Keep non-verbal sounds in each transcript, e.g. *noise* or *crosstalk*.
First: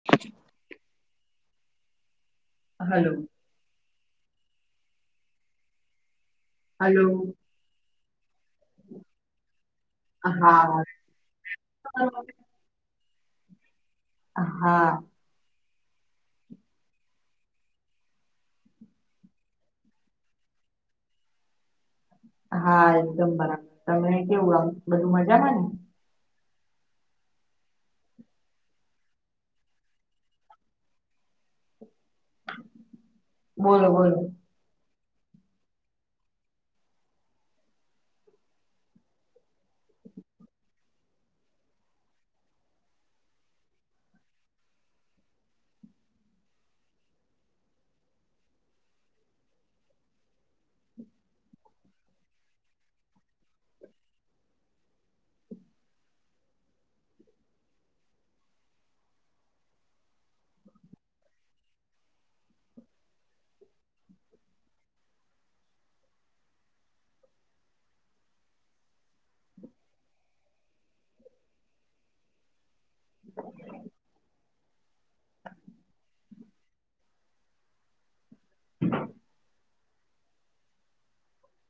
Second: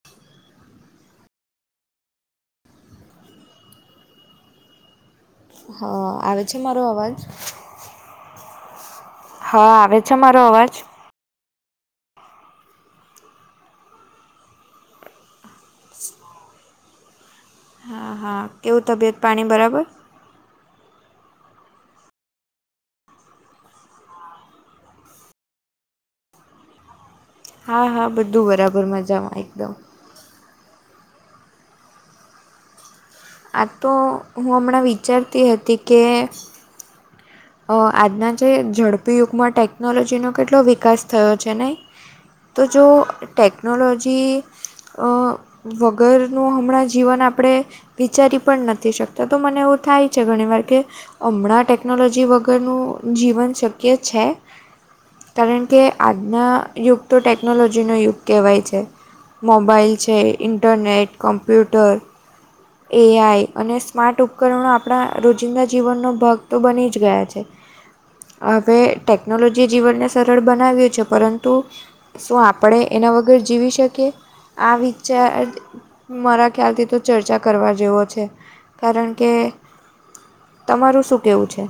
*inaudible* Hello. હા આવે છે મારો હલો અવાજ? હા આવે છે મારો હા. અવાજ? હા. હા હા કેવું તબિયત પાણી બરાબર? હા એકદમ બરાબર. તમને કેવું આવ બધું મજામાં ને. હા હા બધું બરાબર મજામાં એકદમ. આ બોલો તો બોલો હું હમણાં વિચારતી હતી કે અહ આજના જે ઝડપી યુગમાં ટેકનોલોજીનો કેટલો વિકાસ થયો છે નહીં. તો જો ટેક્નોલોજી અહ વગરનું હમણાં જીવન આપડે વિચારી પણ નથી શકતા તો મને એવું થાય છે ઘણી વાર કે હમણાં ટેકનોલોજી જે વગરનું જીવન શક્ય છે. કારણ કે આજના યુગ તો ટેકનોલોજીનો યુગ કહેવાય છે. મોબાઈલ છે ઇન્ટરનેટ કમ્પ્યુટર એ આઈ અને સ્માર્ટ ઉપકરણો આપડા રોજિંદા જીવનનો ભાગ તો બની જ ગયા છે. *inaudible* હવે ટેકનોલોજીએ જીવનને સરળ બનાવ્યું છે પરંતુ શું આપ પડે એના વગર જીવી શકીએ. આ વિચાર મારા ખ્યાલથી તો ચર્ચા કરવા જેવો છે કારણ કે તમારું શું કેવું છે?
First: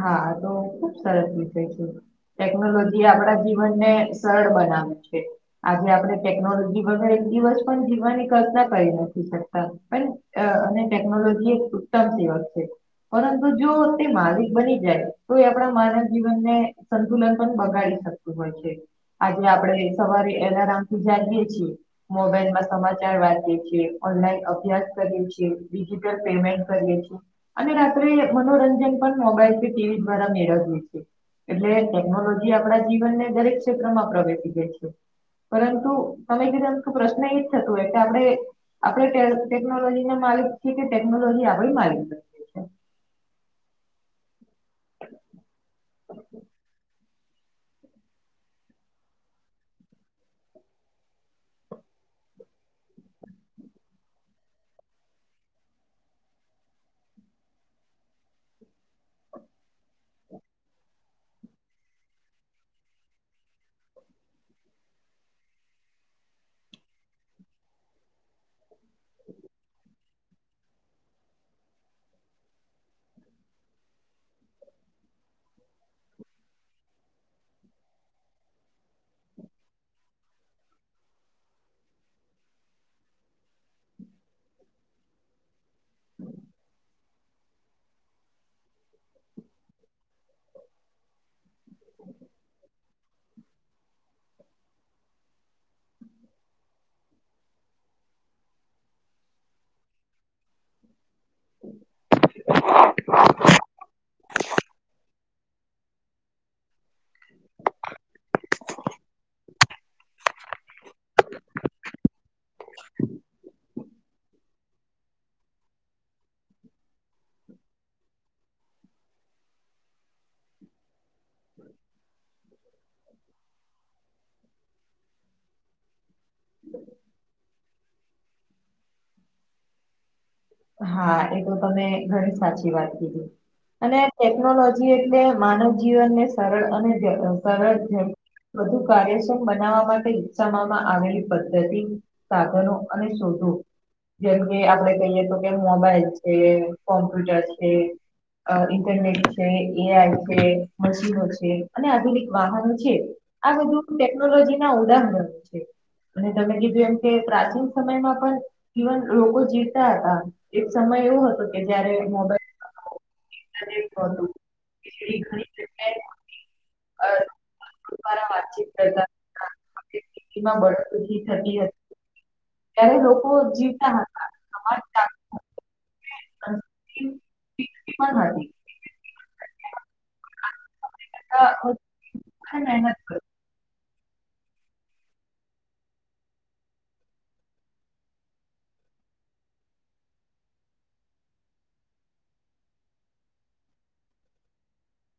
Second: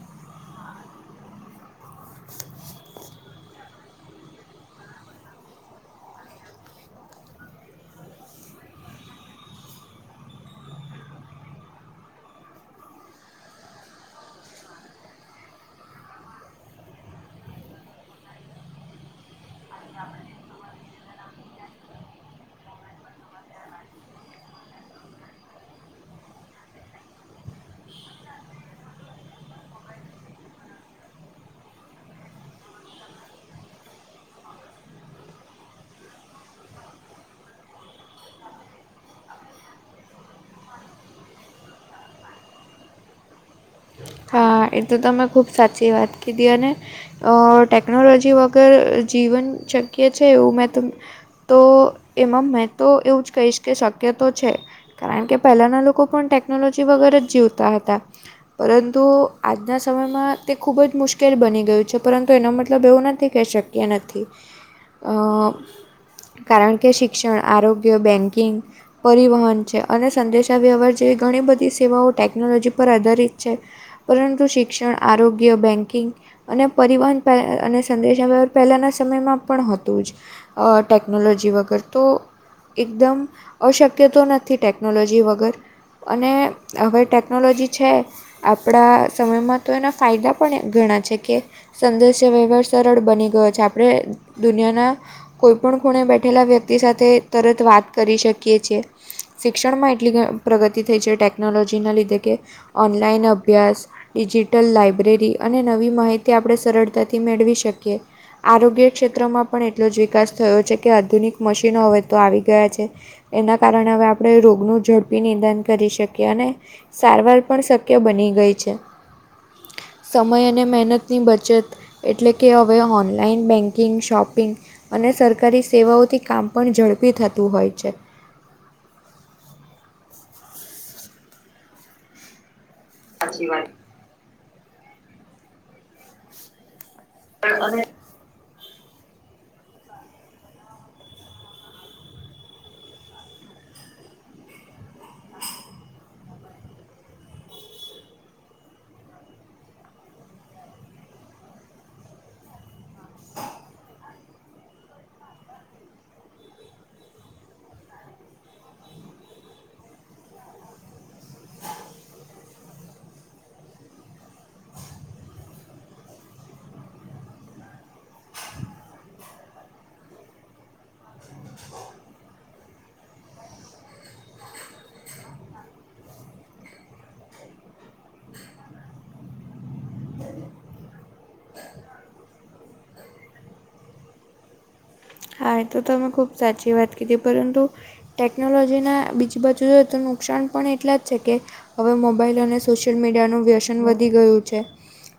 હા તો ખુબ સરસ વિષય છે. ટેકનોલોજી આપડા જીવન ને સરળ બનાવે છે. આજે આપડે ટેકનોલોજી વગર એક દિવસ પણ જીવવાની કલ્પના કરી નથી શકતા પણ અહ અને ટેકનોલોજી એક ઉતમ સેવક છે. પરંતુ જો તે મારી બની જાય તો એ આપડા માનવ જીવનને સંતુલન પણ બગાડી શકતું હોય છે. આજે આપડે સવારે એલારામ થી જઈએ છીએ. મોબાઈલમાં સમાચાર વાંચીએ છીએ ઓનલાઈન અભ્યાસ કરીએ છીએ ડિજિટલ પેમેન્ટ કરીએ છીએ. અને રાત્રે મનોરંજન પણ મોબાઈલ કે ટી વી દ્વારા મેળવીએ છે. એટલે ટેકનોલોજી આપડા જીવનને દરેક ક્ષેત્રમાં પ્રવેશી ગઈ છે. પરંતુ તમે કીધું એમ કે પ્રશ્ન થતો હોય કે આપડે આપડે ટે ટેકનોલોજી ના માલિક છીએ કે ટેકનોલોજી આપણી માલિક છે. હા એ તો તમે ખૂબ સાચી વાત કીધી અને અહ ટેકનોલોજી વગર જીવન શક્ય છે એવું મેં તો તો એમાં મેં તો એવું જ કહીશ કે શક્ય તો છે. કારણ કે પહેલાંના લોકો પણ ટેકનોલોજી વગર જ જીવતા હતા પરં તો આજના સમયમાં તે ખૂબ જ મુશ્કેલ બની ગયું છે પરંતુ એનો મતલબ એવું નથી કે શક એ નથી અહ કારણ કે શિક્ષણ આરોગ્ય બેન્કિંગ પરિવહન છે અને સંદેશાવ્યવહાર જેવી ઘણી બધી સેવાઓ ટેકનોલોજી પર આધારિત છે. પરંતુ શિક્ષણ આરોગ્ય બેન્કિંગ અને પરિવહન પર અને સંદેશ વ્યવહ પહેલાના સમયમાં પણ હતું જ. અહ ટેક્નોલોજી વગર તો એકદમ અશક્ય તો નથી ટેકનોલોજી વગર અને હવે ટેકનોલોજી છે આપણા સમયમાં તો એના ફાયદા પણ ઘણા છે કે સંદેશ્ય વ્યવહાર સરળ બની ગયો છે આપણે દુનિયાના કોઈ પણ ખૂણે બેઠેલા વ્યક્તિ સાથે તરત વાત કરી શકીએ છીએ. શિક્ષણમાં એટલી પ્રગતિ થઈ છે ટેકનોલોજીના લીધે કે ઓનલાઈન અભ્યાસ ડિજિટલ લાઈબ્રેરી અને નવી માહિતી આપણે સરળતાથી મેળવી શકીએ. આરોગ્ય ક્ષેત્રમાં પણ એટલો જ વિકાસ થયો છે કે આધુનિક મશીનો હવે તો આવી ગયા છે. એના કારણે હવે આપણે રોગનું ઝડપી નિદાન કરી શકીએ અને સારવાર પણ શ કય બની ગઈ છે. સમય અને મહેનત ની બચત એટલે કે હવે ઓનલાઈન બેન્કિંગ, શોપિંગ અને સરકારી સેવાઓથી કામ પણ ઝડપી થતું હોય છે. હા એ તો તમે ઘણી સાચી વાત કીધી સાચી વાત અને ટેકનોલોજી એટલે માનવ જીવનને સરળ અને અને સરળ વધુ કાર્યક્ષમ બનાવવા માટે વિક્સાવવામાં આવેલી પદ્ધતિ સાધનો અને શોધો જેમ કે આપડે કહીએ તો, મોબાઈલ છે, કોમ્પ્યુટર છે, ઇન્ટરનેટ છે, એઆઈ છે, મશીનો છે અને આધુનિક વાહનો છે આ બધું ટેકનોલોજી ના ઉદાહરણો છે. અને તમે કીધું એમ કે પ્રાચીન સમયમાં પણ જીવન લોકો જીવતા હતા. એક સમય એવો હતો કે જયારે મોબાઈલ ઇન્ટરનેટ નોતું કે એવી ઘણી જગ્યા ઓ હતી. *unintelligible* વાતચીત કરતા હતા. આપડે ખેતીમાં બળદોથી થતી હતી. ત્યારે લોકો જીવતા હતા *unintelligible* પણ તી પીકતી પણ હતી. હા હા ના હત કર હા એ તો તમે ખૂબ સાચી વાત કીધી પરંતુ ટેકનોલોજીના બીજી બાજુ જો તો નુકસાન પણ એટલા જ છે કે હવે મોબાઈલ અને સોશિયલ મીડિયાનું વ્યસન વધી ગયું છે.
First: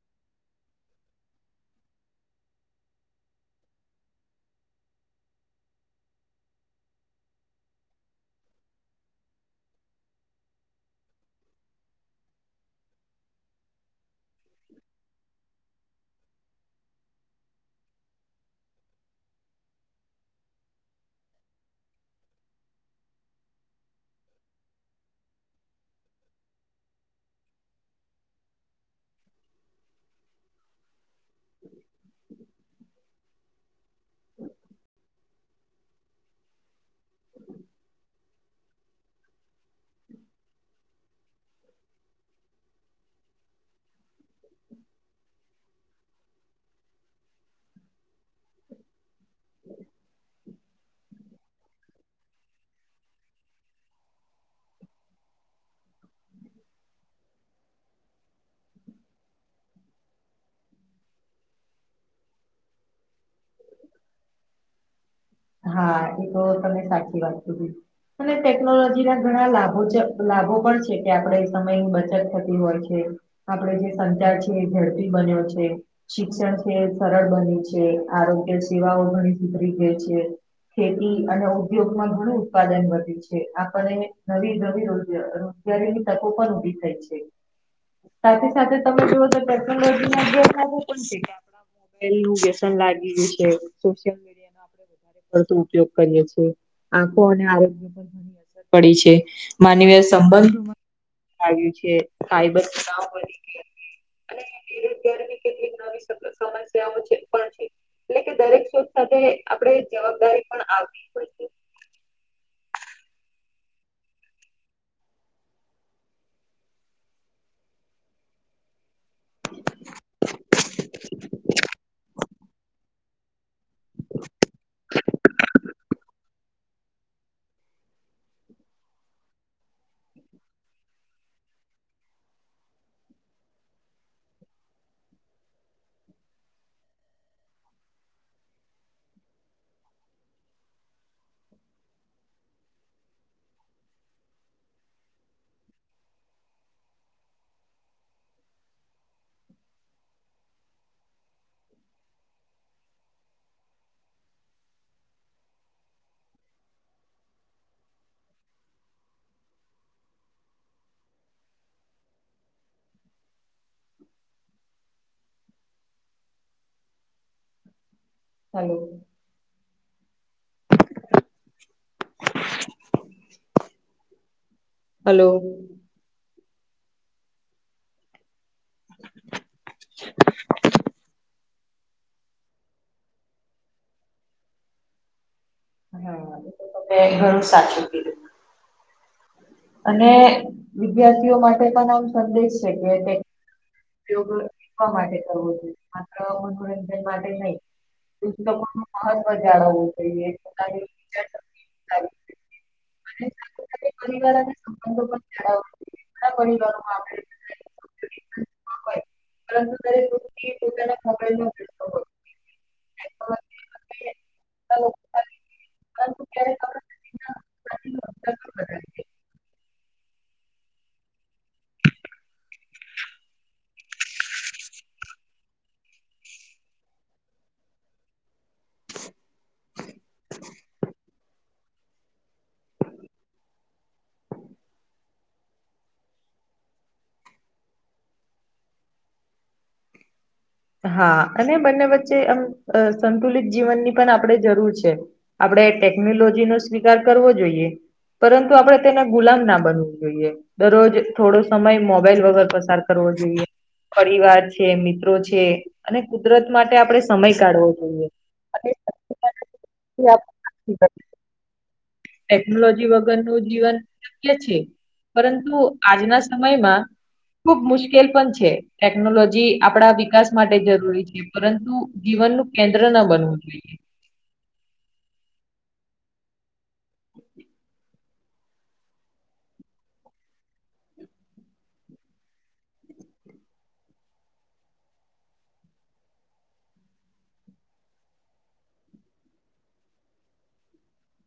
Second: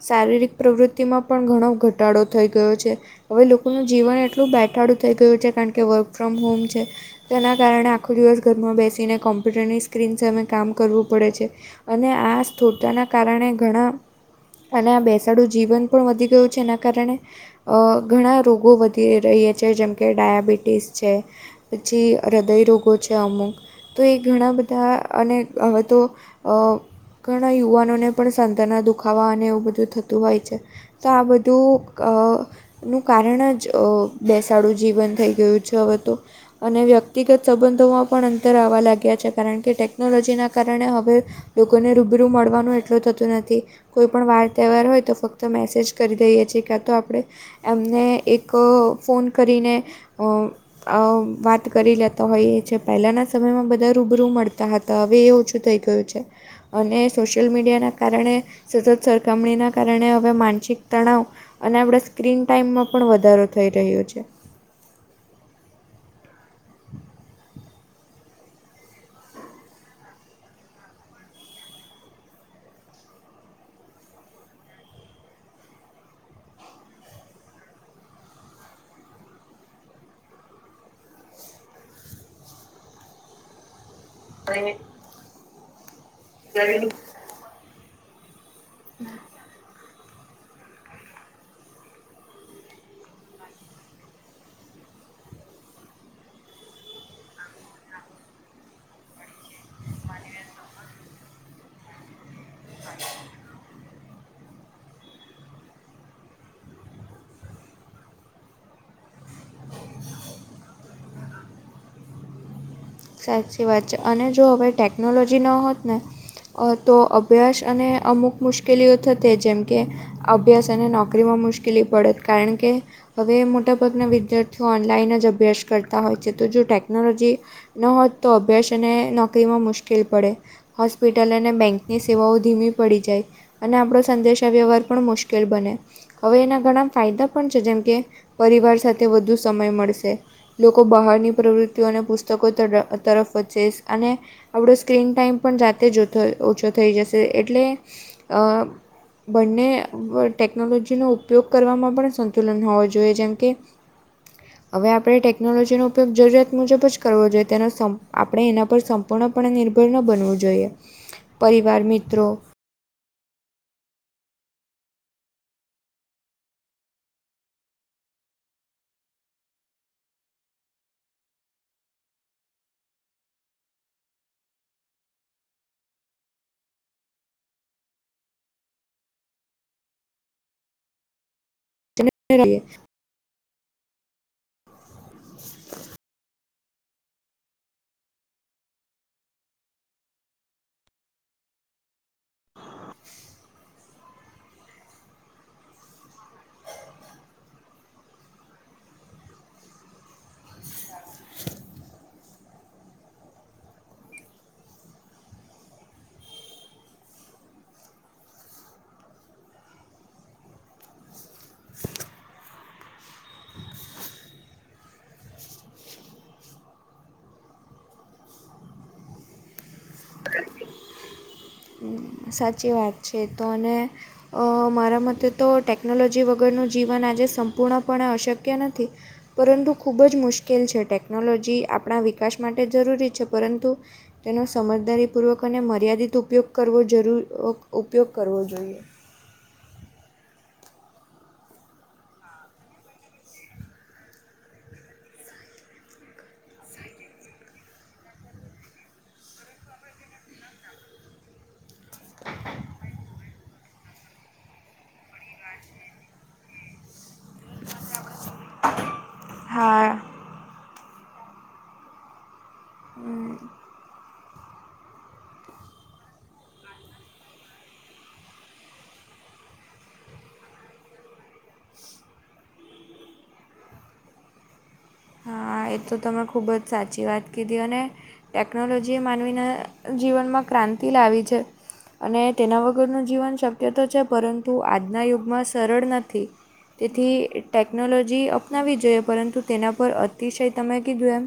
શારીરિક પ્રવૃત્તિમાં પણ ઘણો ઘટાડો થઈ ગયો છે. હવે લોકોનું જીવન એટલું બે ઠાડું થઈ ગયું છે, કારણ કે વર્ક ફ્રોમ હોમ છે. તેના કારણે આખો દિવસ ઘરમાં બેસીને કોમ્પ્યુટરની સ્ક્રીન સામે કામ કરવું પડે છે. અને આ સ્થુળતાના કારણે ઘણા અને આ બેસાડું જીવન પણ વધી ગયું છે એના કારણે અ ઘણા રોગો વધી રહ્યા છે જેમ કે ડાયાબિટીસ છે. પછી હૃદયરોગો છે અમુક તો એ ઘણા બધા અને હવે તો અ ઘણા યુવાનોને પણ સંધાના દુખાવા અને એવું બધું થતું હોય છે. તો આ બધું અ નું કારણ જ અ બેસાડું જીવન થઈ ગયું છે હવે તો. અને વ્યક્તિગત સંબંધોમાં પણ અંતર આવવા લાગ્યા છે કારણ કે ટેકનોલોજીના કારણે હવે લોકોને રૂબરૂ મળવાનું એટલું થતું નથી. કોઈ પણ વાર તહેવાર હોય તો ફક્ત મેસેજ કરી દઈએ છેએ ક્યા તો આપણે એમને એક ફોન કરીને અ અ વાત કરી લેતા હોઈએ છે, પહેલાના સમયમાં બધા રૂબરૂ મળતા હતા. તો હવે એ ઓછું થઈ ગયું છે. અને સોશિયલ મીડિયાના કારણે સતત સરખામણીના કારણે હવે માનસિક તણાવ અને આપણા સ્ક્રીન ટાઈમમાં પણ વધારો થઈ રહ્યો છે. હા એ તો તમે સાચી વાત કીધી. અને ટેકનોલોજી ના ઘણા લાભો લાભો પણ છે કે આપણે સમયની બચત થતી હોય છે. આપડે જે સંચાર છીએ એ ઝડપી બન્યો છે. શિક્ષણ છે એ સરળ બની છે, આરોગ્ય સેવાઓ ઘણી સુધરી ગઈ. ખેતી અને ઉદ્યોગ માં ઘણું ઉત્પાદન વધ્યું છે. આપને નવી નવી રોજ રોજગારીની તકો પણ ઉભી અને થઈ છે. સાથે સાથે તમે જુઓ તો ટેકનોલોજી ના ગેરફાયદા પણ *unintelligible* પેલુ વ્યસન લાગી ગ્યું છે. *unintelligible* *unintelligible* વધુ ઉપયોગ કરીએ છીએ, આંખો અને આરોગ્ય પડી છે માનવી સંબંધો *unintelligible* આવ્યું છે. *unintelligible* *inaudible* *unintelligible* કેટલીક નવી સમસ્યાઓ છે પણ છે. ને એ દરેક શોક સાથે આપડે જવાબદારી પણ આવતી જ હોય છે. સાચી વાત છે, અને જો હવે ટેકનોલોજી ન હોત ને! અ તો અભ્યાસ અને અમુક મુશ્કેલીઓ થતે જેમ કે અભ્યાસ અને નોકરી માં મુશ્કેલી પડે કારણ કે હવે મોટાભાગના વિદ્યાર્થીઓ ઓનલાઈન જ અભ્યાસ કરતા હોય છે તો જો ટેકનોલોજી ન હોત તો અભ્યાસ એને નોકરીમાં મુશ્કેલ પડે. હોસ્પિટલ અને બેંક ની સેવાઓ ધીમી પડી જાય. અને આપડો સંદેશા વ્યવહાર પણ મુશ્કેલ બને. હવે એના ઘણા ફાયદા પણ છે જેમ કે પરિવાર સાથે વધુ સમય મળશે. લોકો બહારની પ્રવૃત્તિઓ અને પુસ્તકો તર તરફ વચેસ અને આપણો સ્ક્રીન ટાઈમ પણ જાતે જતો ઓછો થઈ જશે એટલે અ બંને ટેકનોલોજીનો ઉપયોગ કરવામાં પણ સંતુલન હોવો જોઈએ જેમ કે હવે આપણે ટેકનોલોજી નો ઉપયોગ જરૂરિયાત મુજબ જ કરવો જોઈએ. તેનો આપણે એના પર સંપૂર્ણપણે નિર્ભર ન બનવું જોઈએ. પરિવાર મિત્રો હલો હલો *inaudible* *unintelligible* *inaudible* તમે ઘણું સાચું કીધું. અને વિદ્યાર્થીઓ માટે પણ આમ સંદેશ છે કે. *unintelligible* શીખવા માટે કરવું જોઈએ. માત્ર મનોરંજન માટે નય. પુસ્તકોનું મહત્વ જાળવવુ જોઈએ *unintelligible* *unintelligible* *unintelligible* પરંતુ *unintelligible* *unintelligible* પણ *unintelligible* *unintelligible* સાચી વાત છે તો અને અહ મારા મતે તો ટેકનોલોજી વગરનું જીવન આજે સંપૂર્ણપણે અશક્ય નથી. પરંતુ ખૂબ જ મુશ્કેલ છે ટેકનોલોજી આપણા વિકાસ માટે જરૂરી છે પરંતુ તેનો સમજદારી પૂર્વક અને મર્યાદિત ઉપયોગ કરવો જરૂ ઉક ઉપયોગ કરવો જોઈએ. હા અને બંને વચ્ચે આમ અહ સંતુલિત જીવનની પણ આપણેે જરૂર છે. આપડે ટેકનોલોજી નો સ્વીકાર કરવો જોઈએ. પરંતુ આપણે તેના ગુલામ ના બનવું જોઈએ. દરરોજ થોડો સમય મોબાઈલ વગર પસાર કરવો જોઈએ પરિવાર છે, મિત્રો છે અને કુદરત માટે આપણે સમય કાઢવો જોઈએ *unintelligible* હા ઈ આપ સાચી વાત ટેકનોલોજી વગરનું જીવન શક્ય છે પરંતુ આજના સમયમાં ખૂબ મુશ્કેલ પણ છે ટેકનોલોજી આપણા વિકાસ માટે જરૂરી છે. પરંતુ જીવનનું કેન્દ્ર ના બનવું જોઈએ. હા એ તો તમે ખૂબ જ સાચી વાત કીધી અને ટેકનોલોજીએ માનવીના જીવનમાં ક્રાંતિ લાવી છે. અને તેના વગરનું જીવન શક્ય તો છે પરંતુ આજના યુગમાં સરળ નથી. તેથી ટેકનોલોજી અપનાવી જોઈએ પરંતુ તેના પર અત તિશય તમે કીધું એમ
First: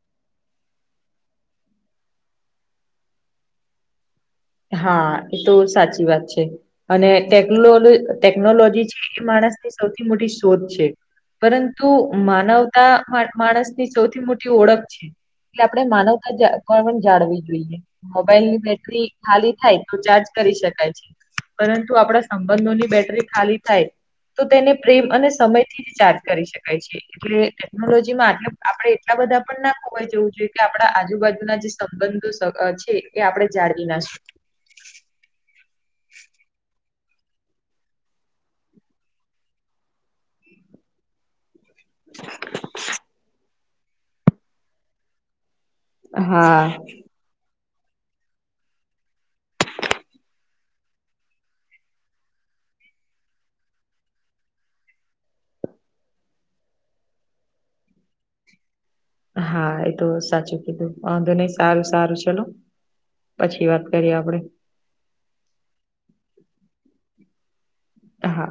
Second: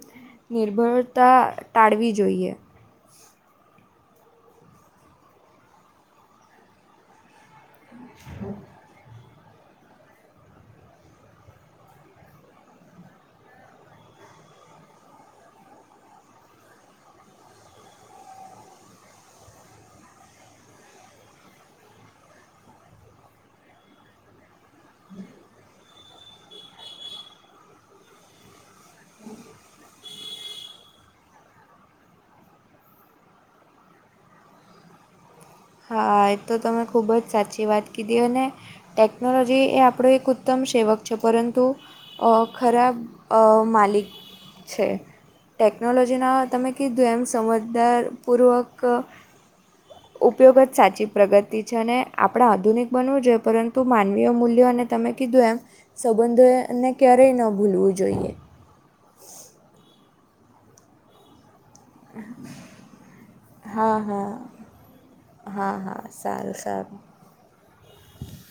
નિર્ભરતા ટાળવી જોઈએ. હા એ તો સાચી વાત છે અને ટેકલોલો ટેકનોલોજી છે એ માણસની સૌથી મોટી શોધ છે. પરંતુ માનવતા મા માણસ ની સૌથી મોટી ઓળખ છે. એટલે આપણે માનવતા જા *unintelligible* પણ જાળવી જોઈએ મોબાઈલ ની બેટરી ખાલી થાય તો ચાર્જ કરી શકાય છે પરંતુ આપણા સંબંધોની બેટરી ખાલી થાય તો તેને પ્રેમ અને સમયથી રીચાર્જ કરી શકાય છે. એટલે ટેકનોલોજીમાં આટલું આપડે એટલા બધા પણ ના ખોવાય જવું જોઈએ કે આપડા આજુબાજુના જે સંબંધો સ અ છે એ આપણે જાળવી ના શ હા એ તો તમે ખૂબ જ સાચી વાત કીધી અને ટેકનોલોજી એ આપણો એક ઉત્તમ સેવક છે પરંતુ અહ ખરાબ અહ માલિક છે. ટેકનોલોજીના તમે હા કીધું એમ સમજદારપૂર્વક ઉપયોગ જ સાચી પ્રગતિ છે અને આપણા આધુનિક બનવું જોઈએ પરંતુ માનવીય મૂલ્યો અને તમે કીધું એમ સંબંધો એ એને ક્યારેય ન ભૂલવું જોઈએ. હા એ તો સાચું કીધુંં વાંધો નઈ સારું સારું ચલો પછી વાત હા કરીએ હા આપડે. હા હા સારું સારું. હા.